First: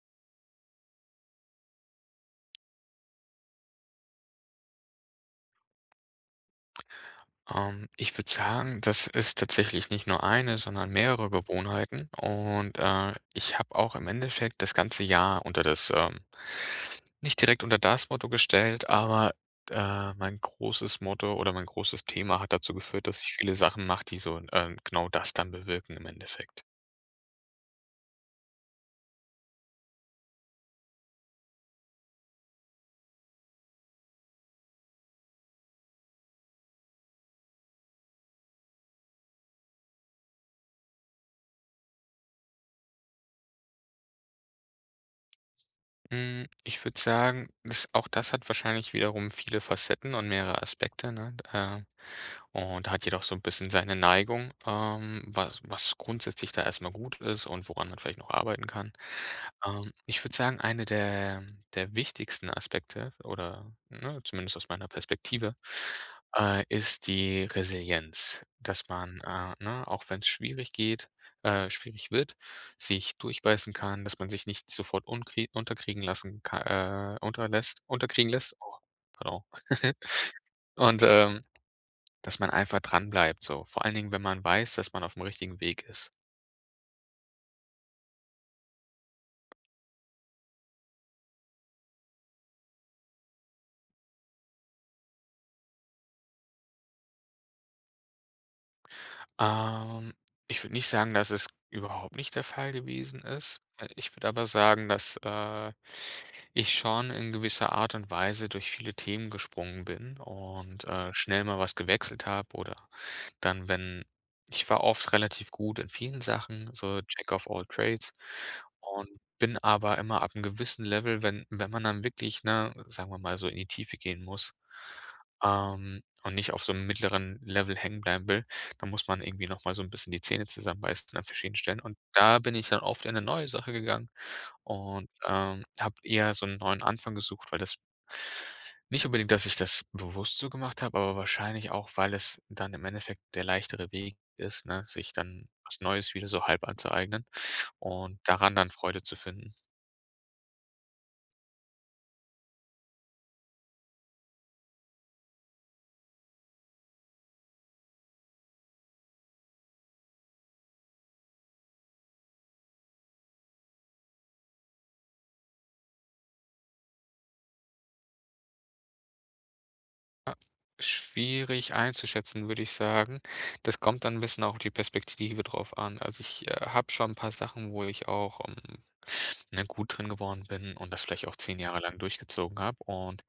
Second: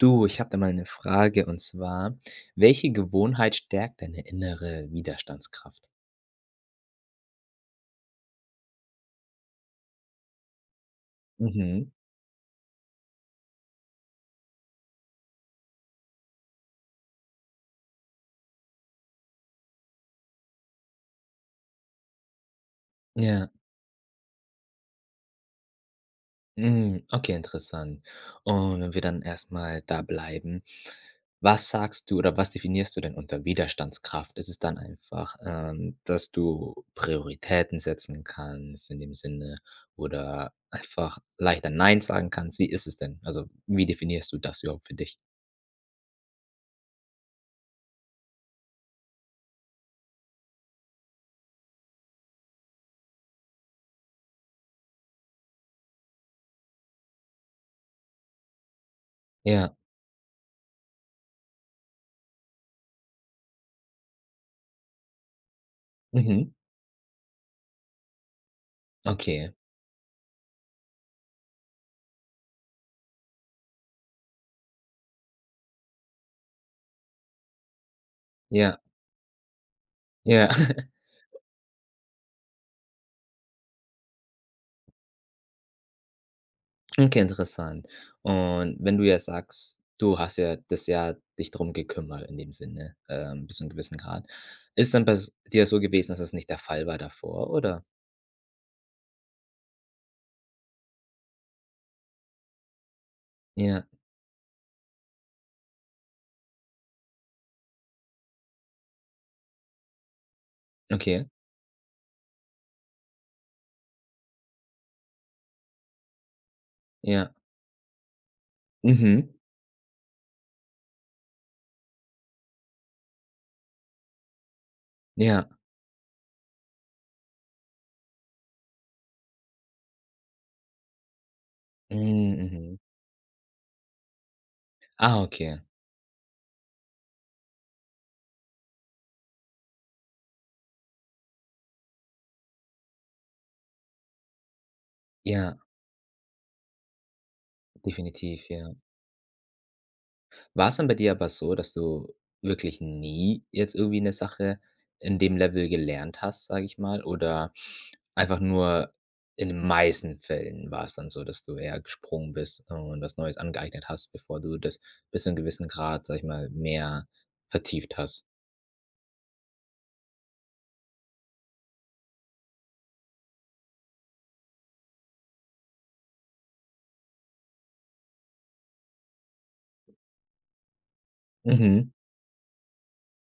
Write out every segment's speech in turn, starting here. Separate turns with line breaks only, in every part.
Du, ich habe da mal 'ne Frage und zwar: Welche Gewohnheit stärkt deine innere Widerstandskraft?
Ähm, ich würde sagen, das ist tatsächlich nicht nur 1, sondern mehrere
Mhm.
Gewohnheiten, und, äh, ich habe auch im Endeffekt das ganze Jahr unter das, ähm nicht direkt unter das Motto gestellt, aber, äh, mein großes Motto oder mein großes Thema hat dazu geführt, dass ich
Ja.
viele Sachen mache, die so, ähm, genau das dann bewirken im Endeffekt.
Mhm, okay, interessant. Und, wenn wir dann erst mal da bleiben, was sagst du oder was definierst du denn unter Widerstandskraft? Ist es dann einfach, ähm, dass du Prioritäten setzen kannst in dem Sinne oder einfach leichter nein sagen kannst, wie ist es denn? Also, wie definierst du das überhaupt für dich?
Mhm, ich würde sagen, das auch das hat wahrscheinlich wiederum viele Facetten und mehrere Aspekte, ne, äh. Und hat jedoch so 'n bisschen seine Neigung, ähm, was was grundsätzlich da erst mal gut ist und woran man vielleicht noch arbeiten kann.
Ja.
Ähm, ich würde sagen, eine der der wichtigsten Aspekte oder ne, zumindest aus meiner Perspektive,
Mhm.
äh, ist die Resilienz. Dass man,
Okay.
äh ne, auch wenn 's schwierig geht äh, schwierig wird, sich durchbeißen kann, dass man sich nicht sofort unkri unterkriegen lassen ka äh, unterlässt unterkriegen lässt.
Ja.
Genau.
Ja.
Und, ähm, dass man einfach dran bleibt so, vor allen Dingen, wenn man weiß, dass man auf 'm richtigen Weg ist.
Okay, interessant. Und wenn du jetzt sagst, du hast ja das Jahr dich drum gekümmert in dem Sinne, ähm, bis zu 'nem gewissen Grad. Ist dann bei s dir so gewesen, dass es nicht der Fall war davor, oder?
Ähm, ich würde nicht sagen, dass es überhaupt nicht der Fall gewesen ist.
Ja.
Äh, ich würde aber sagen, dass, äh, ich schon in gewisser Art und Weise durch viele Themen gesprungen bin und, äh,
Okay.
schnell mal was gewechselt habe oder dann wenn ich war oft relativ gut in vielen Sachen, so Jack
Ja.
of All Trades. Und
Mhm.
bin aber immer ab 'nem gewissen Level wenn wenn man dann wirklich, ne, sagen wir mal, so in die Tiefe gehen muss,
Ja.
ähm, und nicht auf so 'nem mittleren Level hängenbleiben will, dann muss man irgendwie noch mal so 'n bisschen die Zähne zusammenbeißen an verschiedenen Stellen. Und
Hm,
da bin
mhm.
dann oft in 'ne neue Sache gegangen und,
Ah, okay.
ähm, habe eher so 'n neuen Anfang gesucht, weil das Nicht unbedingt, dass ich das bewusst so gemacht habe, aber wahrscheinlich auch, weil es dann im Endeffekt der leichtere Weg ist, ne, sich dann
Ja.
was Neues wieder so halb anzueignen und
Definitiv,
daran dann
ja.
Freude zu finden.
War es dann bei dir aber so, dass du wirklich nie jetzt irgendwie 'ne Sache in dem Level gelernt hast, sage ich mal, oder einfach nur in den meisten Fällen war es dann so, dass du eher gesprungen bist und was Neues angeeignet hast, bevor du das bis zum gewissen Grad, sage ich mal, mehr vertieft hast?
Ah. Schwierig einzuschätzen, würde ich sagen. Das kommt dann 'n bisschen auf die Perspektive drauf an. Also, ich habe schon 'n paar Sachen, wo ich auch, ähm, ne, gut drin geworden bin und das vielleicht auch 10 Jahre
Mhm.
lang durchgezogen habe. Und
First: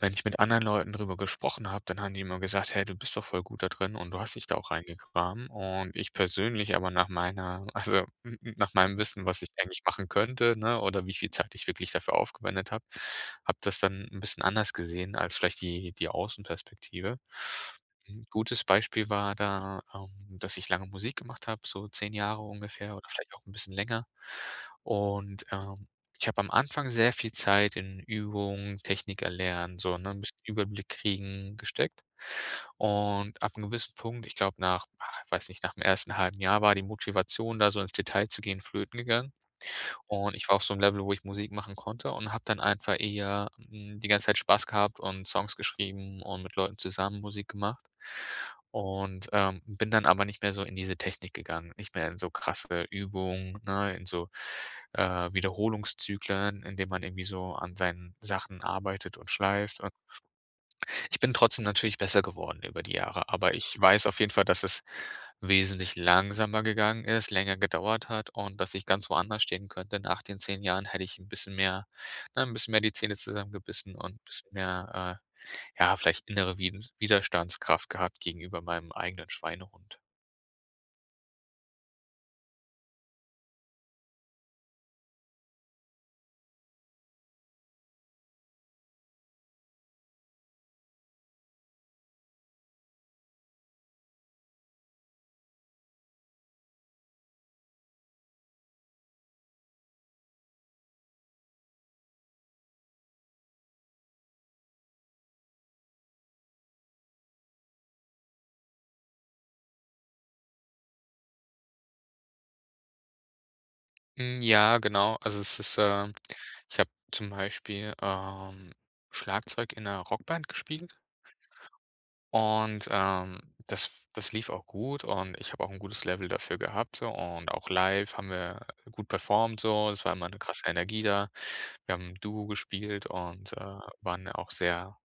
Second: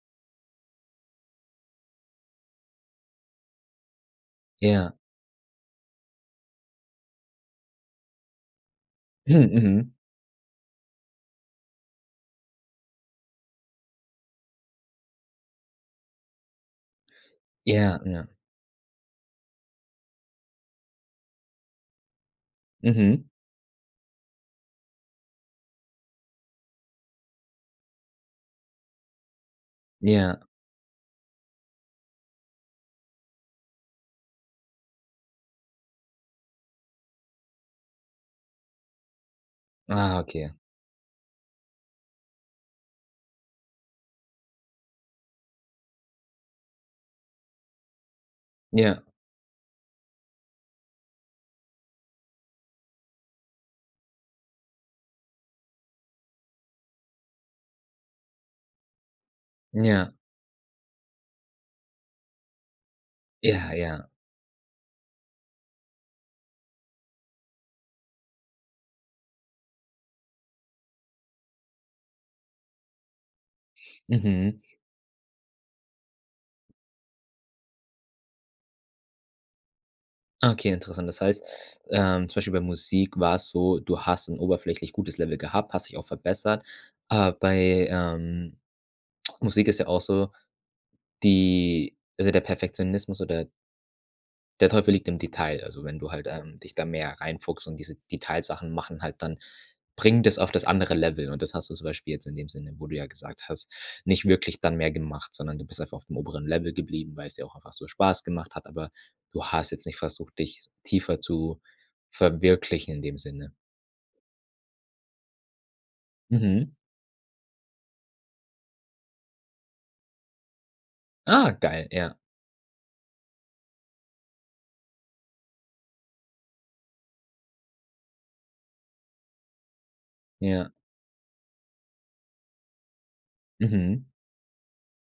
wenn ich mit anderen Leuten drüber gesprochen habe, dann haben die immer gesagt: „Hey, du bist doch voll gut da drin und du hast dich da auch rein
Ja.
gegraben.“ Und ich persönlich aber, nach meiner also, nach meinem Wissen, was
Hm,
ich eigentlich
mhm.
machen könnte, ne, oder wie viel Zeit ich wirklich dafür aufgewendet habe, habe das dann 'n bisschen anders gesehen als vielleicht die die Außenperspektive.
Ja.
N'
Ja.
gutes Beispiel war da, ähm, dass ich lange Musik gemacht habe, so 10 Jahre ungefähr oder
Mhm.
vielleicht auch 'n bisschen länger und, ähm, ich habe am Anfang sehr viel Zeit in Übung, Technik erlernen, so, ne, bisschen
Ja.
Überblick kriegen, gesteckt. Und ab 'nem gewissen Punkt, ich glaube, nach, ah, ich weiß nicht, nach dem 1. 1/2 Jahr war die Motivation, da so ins Detail zu gehen, flöten gegangen.
Ah,
Und ich
okay.
war auf so 'nem Level, wo ich Musik machen konnte und habe dann einfach eher, ähm, die ganze Zeit Spaß gehabt und Songs geschrieben und mit Leuten zusammen Musik gemacht.
Ja.
Und, ähm, bin dann aber nicht mehr so in diese Technik gegangen, nicht mehr in so krasse Übungen, ne, in so, äh, Wiederholungszyklen, indem man irgendwie so an seinen Sachen arbeitet und schleift und
Ja.
ich bin trotzdem natürlich besser geworden über die Jahre. Aber
Ja.
ich weiß
Ja.
auf jeden Fall, dass es wesentlich langsamer gegangen ist, länger gedauert hat und dass ich ganz woanders stehen könnte. Nach den 10 Jahren hätte ich 'n bisschen mehr, ne 'n bisschen mehr die Zähne zusammengebissen und 'n bisschen
Mhm.
mehr, äh, ja, vielleicht innere Wid Widerstandskraft gehabt gegenüber meinem eigenen Schweinehund.
Okay, interessant. Das heißt, ähm, zum Beispiel bei Musik war es so, du hast 'n oberflächlich gutes Level gehabt, hast dich auch verbessert, aber bei, ähm Musik ist ja auch so, die also, der Perfektionismus oder der Teufel liegt im Detail. Also, wenn du halt, ähm, dich da mehr reinfuchst und diese Detailsachen machen halt dann bringen das auf das andere Level. Und das hast du zum Beispiel jetzt in dem Sinne, wo du ja gesagt hast, nicht wirklich dann mehr gemacht, sondern du bist einfach aufm oberen Level geblieben, weil's dir auch einfach so Spaß gemacht hat. Aber du hast jetzt nicht versucht, dich tiefer zu verwirklichen in dem Sinne.
Hm, ja genau. Also, es ist, ähm
Mhm.
ich habe zum Beispiel, ähm, Schlagzeug in 'ner Rockband gespielt
Ah, geil, ja.
und, ähm, das das lief auch gut und ich habe auch 'n gutes Level dafür gehabt so und auch live haben wir gut performt so, es war immer 'ne krasse
Ja.
Energie da. Wir haben 'n Duo gespielt und, ähm,
Mhm.
waren auch sehr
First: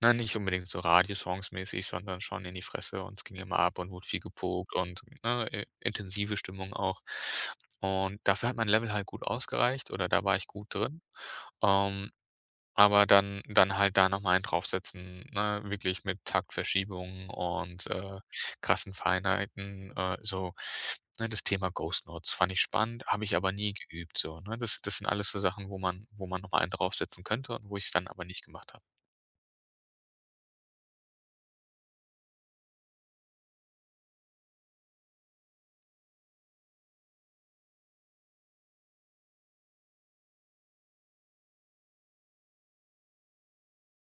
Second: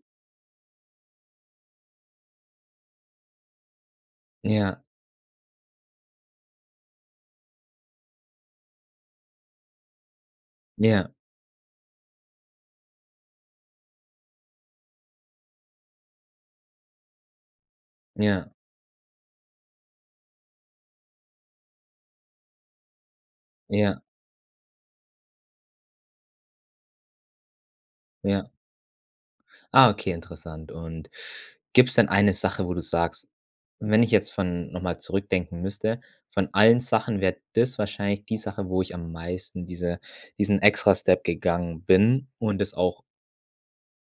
ne, nicht unbedingt so Radiosongs-mäßig sondern schon in die Fresse und es ging immer ab und wurde viel gepogt
Ja.
und, ne, i intensive Stimmung auch und dafür hat mein Level halt gut ausgereicht oder da war ich gut drin,
Ja.
ähm, aber dann dann halt da noch mal einen drauf setzen, ne, wirklich mit Taktverschiebungen und, äh,
Ja.
krassen Feinheiten, äh, so. Ne, das Thema ghost notes fand ich spannend, habe ich aber nie
Ja.
geübt so, ne? Das das sind alles so Sachen, wo man wo man noch einen drauf setzen könnte und wo ich es dann aber nicht
Ja.
gemacht habe.
Ah, okay, interessant. Und gibt's denn eine Sache, wo du sagst: „Wenn ich jetzt von noch mal zurückdenken müsste, von allen Sachen wäre das wahrscheinlich die Sache, wo ich am meisten diese diesen extra Step gegangen bin.“ Und es auch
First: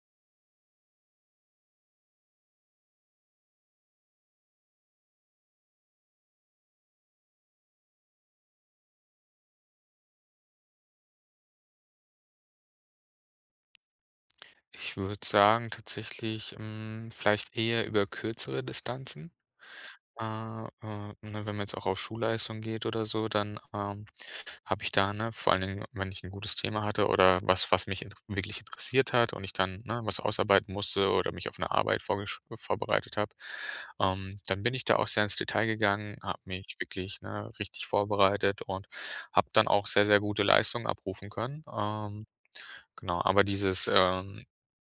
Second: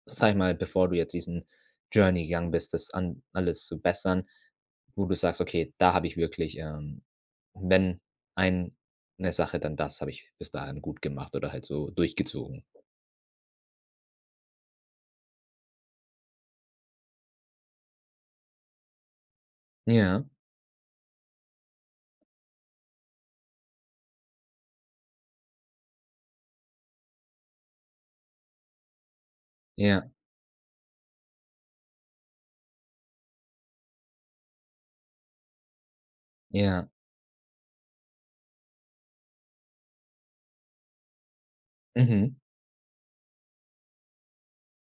sage ich mal, bevor du jetzt diesen Journey gegangen bist, das an alles zu bessern, wo du sagst: „Okay, da habe ich wirklich, ähm wenn eine Sache, dann das habe ich bis dahin gut gemacht oder halt so durchgezogen.“
Ich würde sagen tatsächlich, hm, vielleicht eher über kürzere Distanzen.
Ja.
Äh, äh, ne, wenn man jetzt auch auf Schulleistung geht oder so, dann, ähm, habe ich da, ne, vor allen Dingen, wenn ich 'n gutes Thema hatte oder was, was mich int wirklich interessiert hat und ich dann, ne,
Ja.
was ausarbeiten musste oder mich auf 'ne Arbeit vorgesch vorbereitet habe, ähm, dann bin ich da auch sehr ins Detail gegangen, habe mich
Ja.
wirklich, ne, richtig vorbereitet und habe dann auch sehr, sehr gute Leistungen abrufen können, ähm,
Mhm.
genau. Aber dieses, ähm,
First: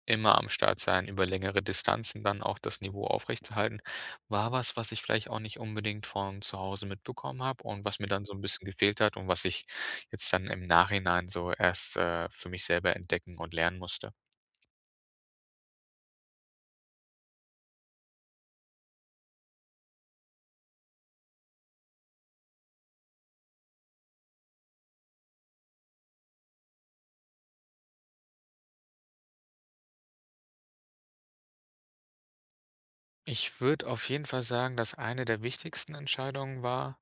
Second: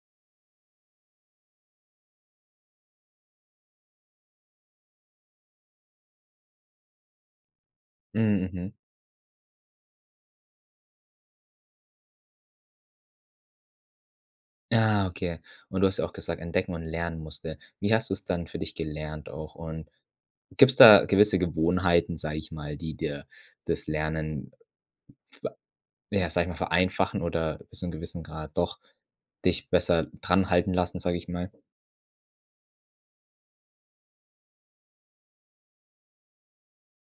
immer am Start sein, über längere Distanzen dann auch das Niveau aufrechtzuerhalten, war was, was ich vielleicht auch nicht unbedingt von zu Hause mitbekommen habe und was mir
Mh,
dann so 'n bisschen
mhm.
gefehlt hat und was ich jetzt dann im Nachhinein so erst, äh, für mich selber entdecken und lernen musste.
Ah, okay. Und du hast ja auch gesagt: „Entdecken und lernen musste.“ Wie hast du es dann für dich gelernt auch und gibt's da gewisse Gewohnheiten, sage ich mal, die dir das Lernen, wa ja, sage ich mal, vereinfachen oder so 'n gewissen Grad doch dich besser dran halten lassen, sage ich mal?
Ich würde auf jeden Fall sagen, dass eine der wichtigsten Entscheidungen war,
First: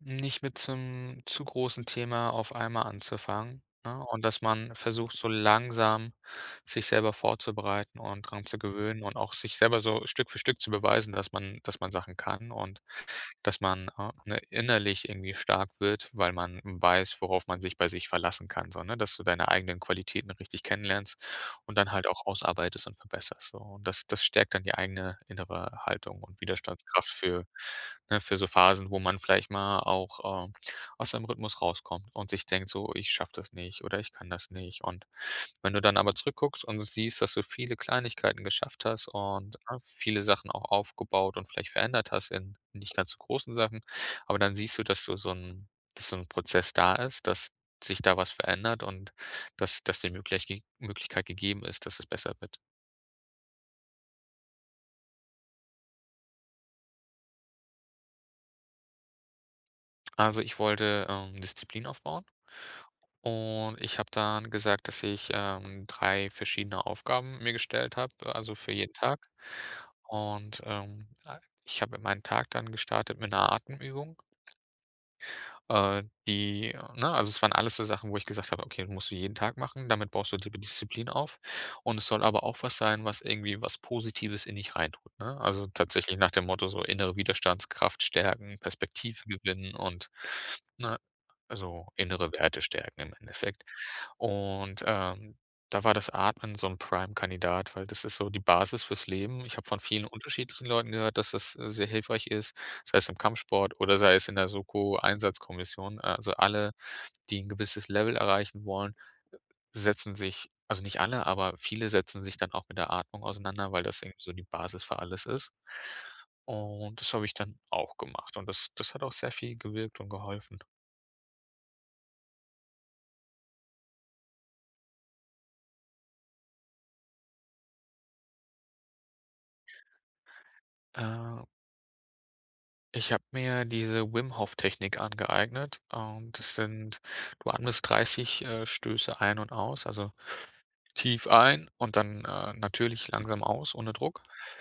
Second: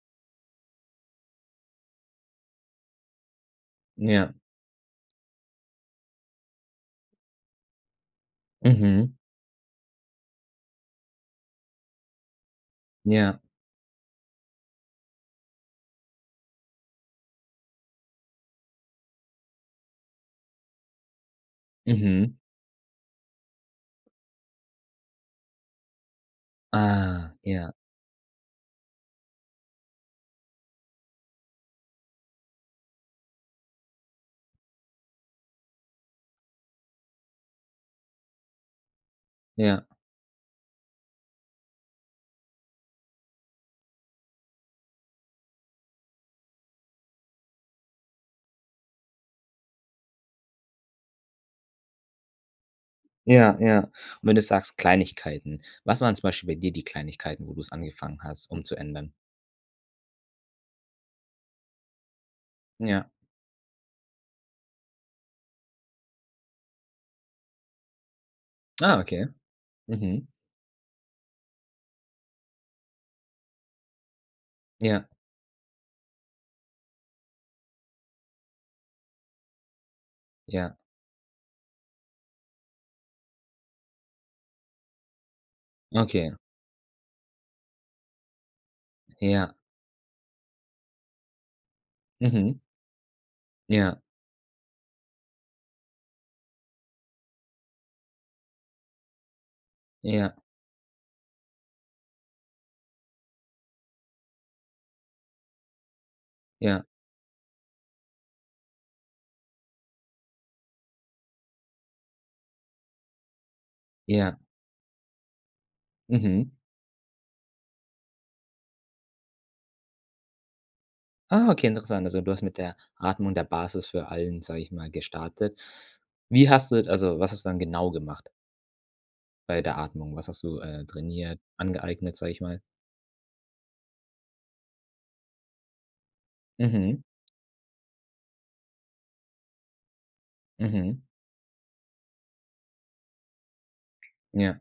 nicht mit so 'nem zu großen Thema auf einmal anzufangen, ne? Und
Ja.
dass man versucht, so langsam sich selber vorzubereiten und dran zu gewöhnen
Mhm.
und auch sich selber so Stück für Stück zu beweisen, dass man dass man Sachen kann. Und
Ja.
dass man, ah, ne, innerlich irgendwie stark wird, weil man weiß, worauf man sich bei sich verlassen kann so, ne? Dass du deine eigenen Qualitäten richtig kennenlernst und dann halt auch
Mhm.
ausarbeitest und verbesserst, so. Und das das stärkt dann die eigene innere Haltung und Widerstandskraft
Ah,
für
ja.
ne, für so Phasen wo man vielleicht mal auch, äh, aus seinem Rhythmus rauskommt und sich denkt: „So, ich schaffe das nicht“ oder „Ich kann das nicht.“ Und wenn du dann aber zurück guckst und siehst, dass du viele Kleinigkeiten geschafft hast und, ne,
Ja.
viele Sachen auch aufgebaut und vielleicht verändert hast in nicht ganz so großen Sachen. Aber dann siehst du, dass du so 'n dass so 'n Prozess da ist. Dass sich da was verändert und dass das die Mögleichge Möglichkeit gegeben ist, dass es besser wird.
Ja, ja. Und wenn du sagst, Kleinigkeiten, was waren zum Beispiel bei dir die Kleinigkeiten, wo du 's angefangen hast, umzuändern?
Also, ich wollte, ähm, Disziplin aufbauen.
Ja.
Und ich habe dann gesagt, dass ich, ähm, 3 verschiedene Aufgaben mir gestellt habe, äh, also für jeden
Ah, okay.
Tag.
Mhm.
Und, ähm, a ich habe in meinen Tag dann gestartet mit 'ner Atemübung.
Ja.
Äh, die ne, also, es waren alles so Sachen, wo ich gesagt habe: „Okay, die musst du jeden Tag machen. Damit baust du dir die
Ja.
Disziplin auf.“ Und es soll aber auch was sein, was irgendwie was Positives in dich reintut, ne? Also, tatsächlich nach
Okay.
dem Motto so innere Widerstandskraft stärken, Perspektive
Ja.
gewinnen und, ne, also, innere
Mhm.
Werte stärken im Endeffekt.
Ja.
Und, ähm, da war das Atmen so 'n Prime-Kandidat, weil das ist so die Basis fürs Leben. Ich habe von vielen
Ja.
unterschiedlichen Leuten gehört, dass das, äh, sehr hilfreich ist. Sei es im Kampfsport oder sei es in der Soko-Einsatzkommission. Äh, also, alle,
Ja.
die 'n gewisses Level erreichen wollen, setzen sich also, nicht alle, aber viele setzen sich dann auch mit der Atmung auseinander, weil das irgendwie so
Ja.
die Basis für alles ist,
Mhm.
und das habe ich dann auch gemacht, und das das hat auch sehr viel gewirkt und geholfen.
Ah, okay, interessant. Also, du hast mit der Atmung, der Basis für allen, sag ich mal, gestartet. Wie hast du also, was ist dann genau gemacht? Bei der Atmung- was hast du, äh, trainiert
Äh.
angeeignet, sag ich mal?
Ich habe mir diese Wim-Hoff-Technik angeeignet, ähm, das sind
Mhm.
du atmest 30, äh, Stöße ein und aus, also
Mhm.
tief ein und dann, äh, natürlich langsam aus, ohne Druck.
Ja.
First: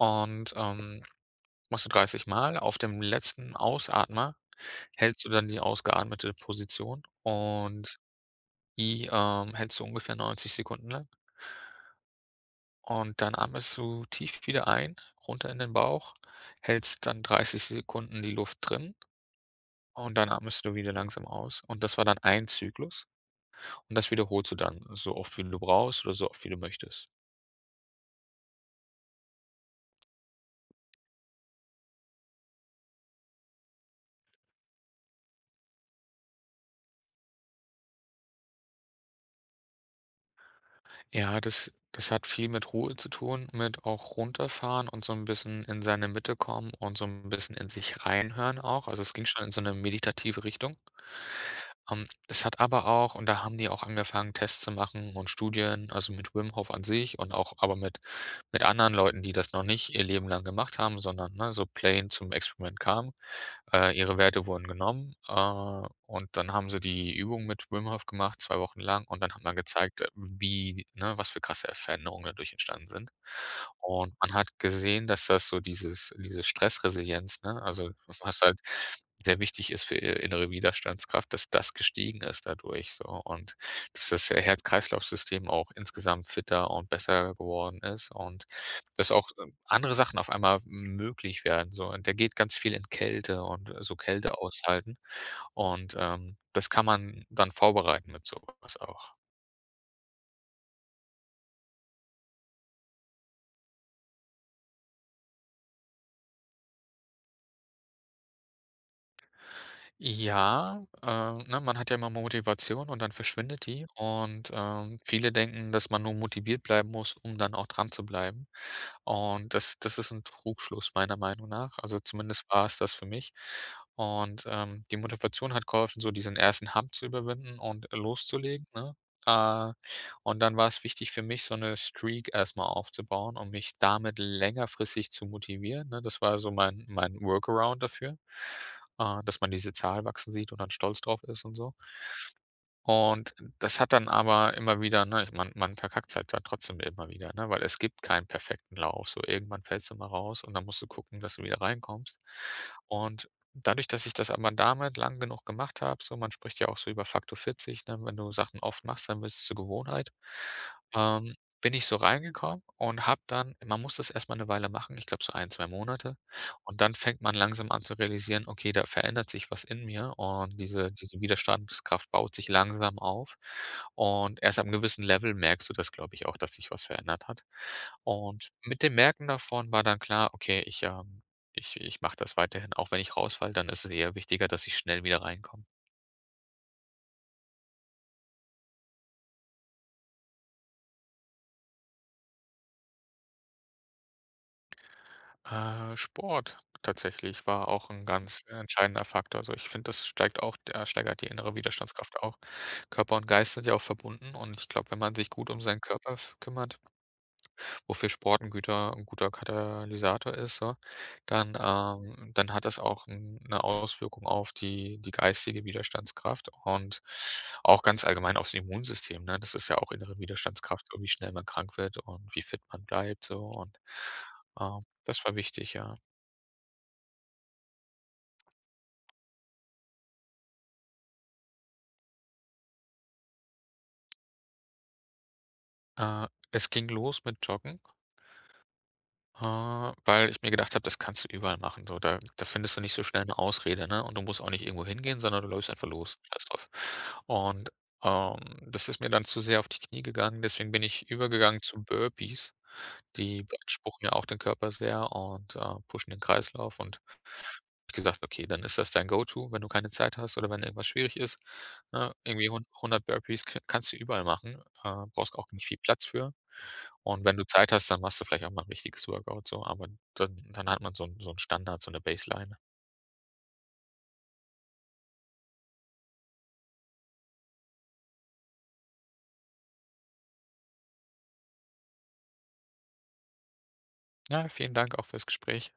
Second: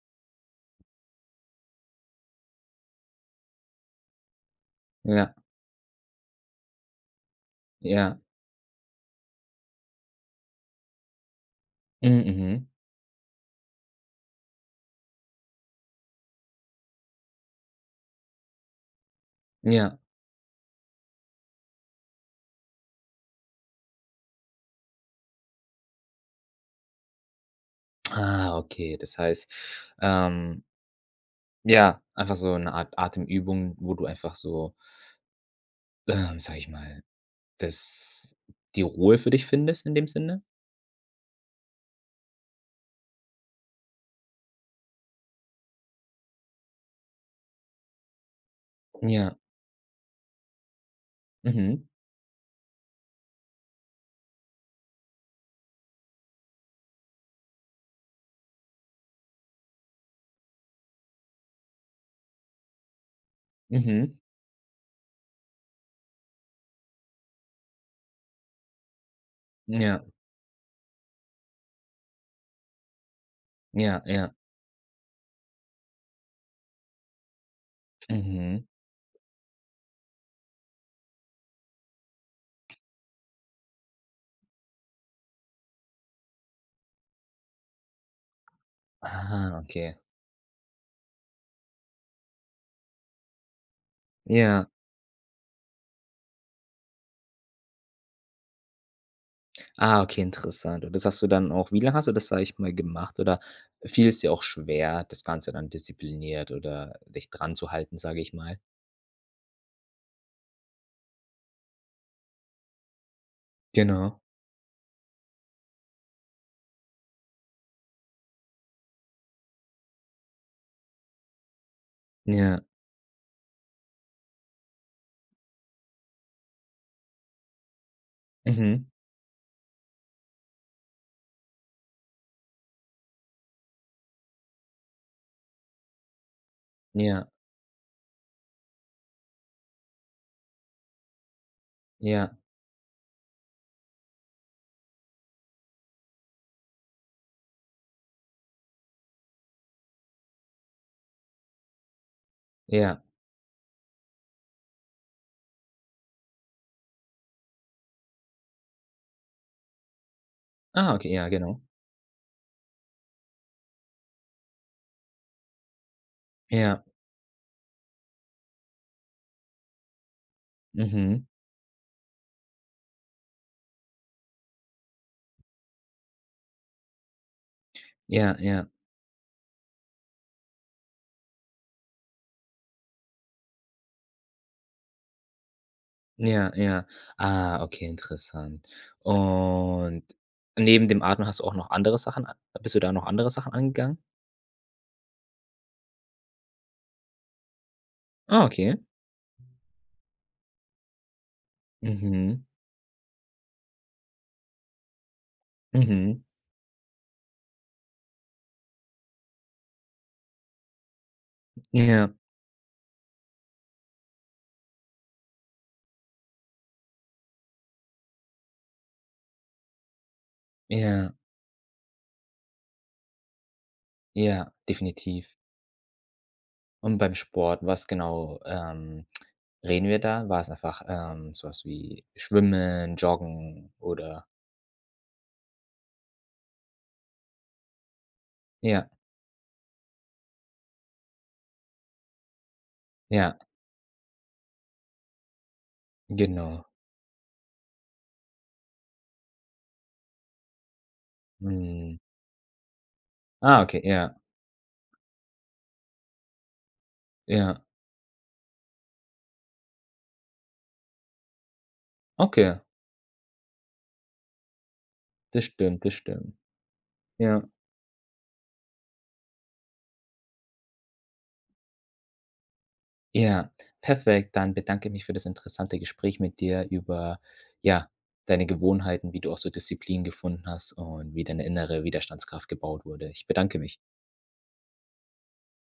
Und, ähm, machst du 30 Mal, auf dem letzten Ausatmer hältst du
Ja.
dann die ausgeatmete Position, und
Ja.
die, ähm, hältst du ungefähr 90 Sekunden lang.
Mhm. Mhm.
Und dann atmest du tief wieder ein, runter in den Bauch, hältst dann 30 Sekunden die Luft drin.
Ja.
Und dann atmest du wieder langsam aus. Und das war dann ein Zyklus. Und das wiederholst du dann, so oft wie du brauchst oder so oft wie du möchtest.
Ah, okay. Das heißt, ähm ja, einfach so 'ne Art Atemübung, wo du einfach so ähm, sage ich mal, das die Ruhe für dich findest in dem Sinne?
Ja, das das hat viel mit Ruhe zu tun, mit auch runterfahren und so 'n bisschen in seine Mitte kommen und so 'n bisschen in sich reinhören auch. Also, es ging
Ja.
schon in so 'ne meditative Richtung.
Mhm.
Ähm, das hat aber auch und da haben die auch angefangen, Tests zu machen und Studien, also, mit Wim Hof an sich und auch aber mit mit anderen Leuten, die das noch nicht ihr Leben lang gemacht haben, sondern, ne, so plain zum Experiment kamen. Äh, ihre
Mhm.
Werte wurden genommen, äh, und dann haben sie die Übung mit Wim Hof gemacht 2 Wochen lang und dann hat man gezeigt, äh,
Ja.
wie, ne was für krasse, äh, Veränderungen dadurch entstanden sind.
Ja,
Und man
ja.
hat gesehen, dass das so dieses diese Stressresilienz, ne, also, was halt
Mhm.
sehr wichtig ist für, äh, innere Widerstandskraft, dass das gestiegen ist dadurch, so, und dass das He Herz-Kreislaufsystem auch insgesamt fitter und besser geworden ist und, dass auch
Ah,
andere
okay.
Sachen auf einmal möglich werden so. Und der geht ganz viel in Kälte und, äh, so Kälte
Ja.
aushalten. Und, ähm, das kann man dann vorbereiten mit so was auch.
Ah, okay, interessant. Und das hast du dann auch wie lange hast du das, sage ich mal, gemacht? Oder fiel es dir auch schwer, das Ganze dann diszipliniert oder dich dran zu halten, sage ich mal?
Ja, äh, ne, man hat ja immer Motivation und dann verschwindet die.
Genau.
Und, äh, viele denken, dass man nur motiviert bleiben muss, um dann auch dran zu bleiben. Und das das ist 'n Trugschluss meiner Meinung nach. Also, zumindest
Ja.
war es das für mich. Und, ähm, die Motivation hat geholfen, so diesen 1. Hump zu überwinden und loszulegen,
Mhm.
ne? Äh, und dann war 's wichtig für mich, so 'ne Streak erst mal aufzubauen und mich damit längerfristig zu motivieren, ne? Das war so mein mein
Ja.
Workaround dafür, äh, dass man diese Zahl wachsen sieht und dann stolz drauf ist und so.
Ja.
Und, das hat dann aber immer wieder, ne, ich man man verkackt's halt da trotzdem immer wieder, ne, weil es gibt keinen perfekten Lauf. So, irgendwann fällst du mal raus und dann musst du gucken, dass du wieder reinkommst.
Ja.
Und dadurch, dass ich das aber damit lang genug gemacht habe, so, man spricht ja auch so über Faktor 40, ne, wenn du Sachen oft machst, dann wird 's zur Gewohnheit,
Ah, okay, ja,
ähm,
genau.
bin ich so reingekommen und habe dann man muss das erst mal 'ne Weile machen, ich glaube so 1, 2 Monate und
Ja.
dann fängt man langsam an zu realisieren: „Okay, da verändert sich was in mir und diese diese
Mhm.
Widerstandskraft baut sich langsam auf.“ Und erst ab 'nem gewissen Level merkst du das, glaube ich, auch, dass sich was verändert hat.
Ja,
Und
ja.
mit dem Merken davon war dann klar: „Okay, ich, ähm ich ich mache das weiterhin, auch wenn ich raus falle, dann ist es eher wichtiger, dass ich schnell wieder reinkomme.“
Ja, ja. Ah, okay, interessant. Und, neben dem Atmen hast du auch noch andere Sachen bist du da noch andere Sachen angegangen?
Äh, Sport tatsächlich war auch 'n ganz
Ah, okay.
entscheidender Faktor. Also, ich finde, das steigt auch äh, steigert die innere Widerstandskraft auch.
Mhm.
Körper und Geist sind ja auch verbunden. Und ich glaube, wenn man sich gut um seinen Körper
Mhm.
f kümmert wofür Sport 'n Güter 'n guter Katalysator ist so, dann,
Ja.
ähm, dann hat das auch 'n 'ne Auswirkung auf die die geistige Widerstandskraft und auch ganz allgemein aufs Immunsystem, ne? Das ist ja auch innere Widerstandskraft und wie
Ja.
schnell man krank wird und wie fit man bleibt so und,
Ja,
ähm, das
definitiv.
war wichtig, ja.
Und beim Sport, was genau, ähm, reden wir da? War's einfach, ähm, so was wie Schwimmen, Joggen oder?
Äh, es ging los mit Joggen
Ja.
äh, weil ich mir gedacht habe, das kannst du überall machen, so. Da da findest du nicht so schnell
Ja.
'ne Ausrede, ne? Und du musst auch nicht irgendwo hingehen, sondern du läufst einfach los, scheiß drauf.
Genau.
Und, ähm, das ist mir dann zu sehr auf die Knie gegangen, deswegen bin ich übergegangen zu
Mhm.
Burpees. Die
Ah, okay,
beanspruchen ja
ja.
auch den Körper sehr und, äh, pushen den Kreislauf und habe
Ja.
ich gesagt, okay, dann ist das dein Go-to, wenn du keine Zeit hast oder wenn irgendwas schwierig ist, ne, irgendwie
Okay.
hun 100 Burpees k kannst du überall machen, äh, brauchst
Das
auch nicht viel
stimmt, das
Platz für.
stimmt.
Und wenn du
Ja.
Zeit hast, dann machst du vielleicht auch mal 'n richtiges Workout so, aber dann dann hat man so 'n so 'n Standard, so 'ne Baseline.
Ja, perfekt. Dann bedanke ich mich für das interessante Gespräch mit dir über, ja, deine Gewohnheiten, wie du auch so Disziplin gefunden hast und wie deine innere Widerstandskraft gebaut wurde. Ich bedanke mich.
Ja, vielen Dank auch fürs Gespräch.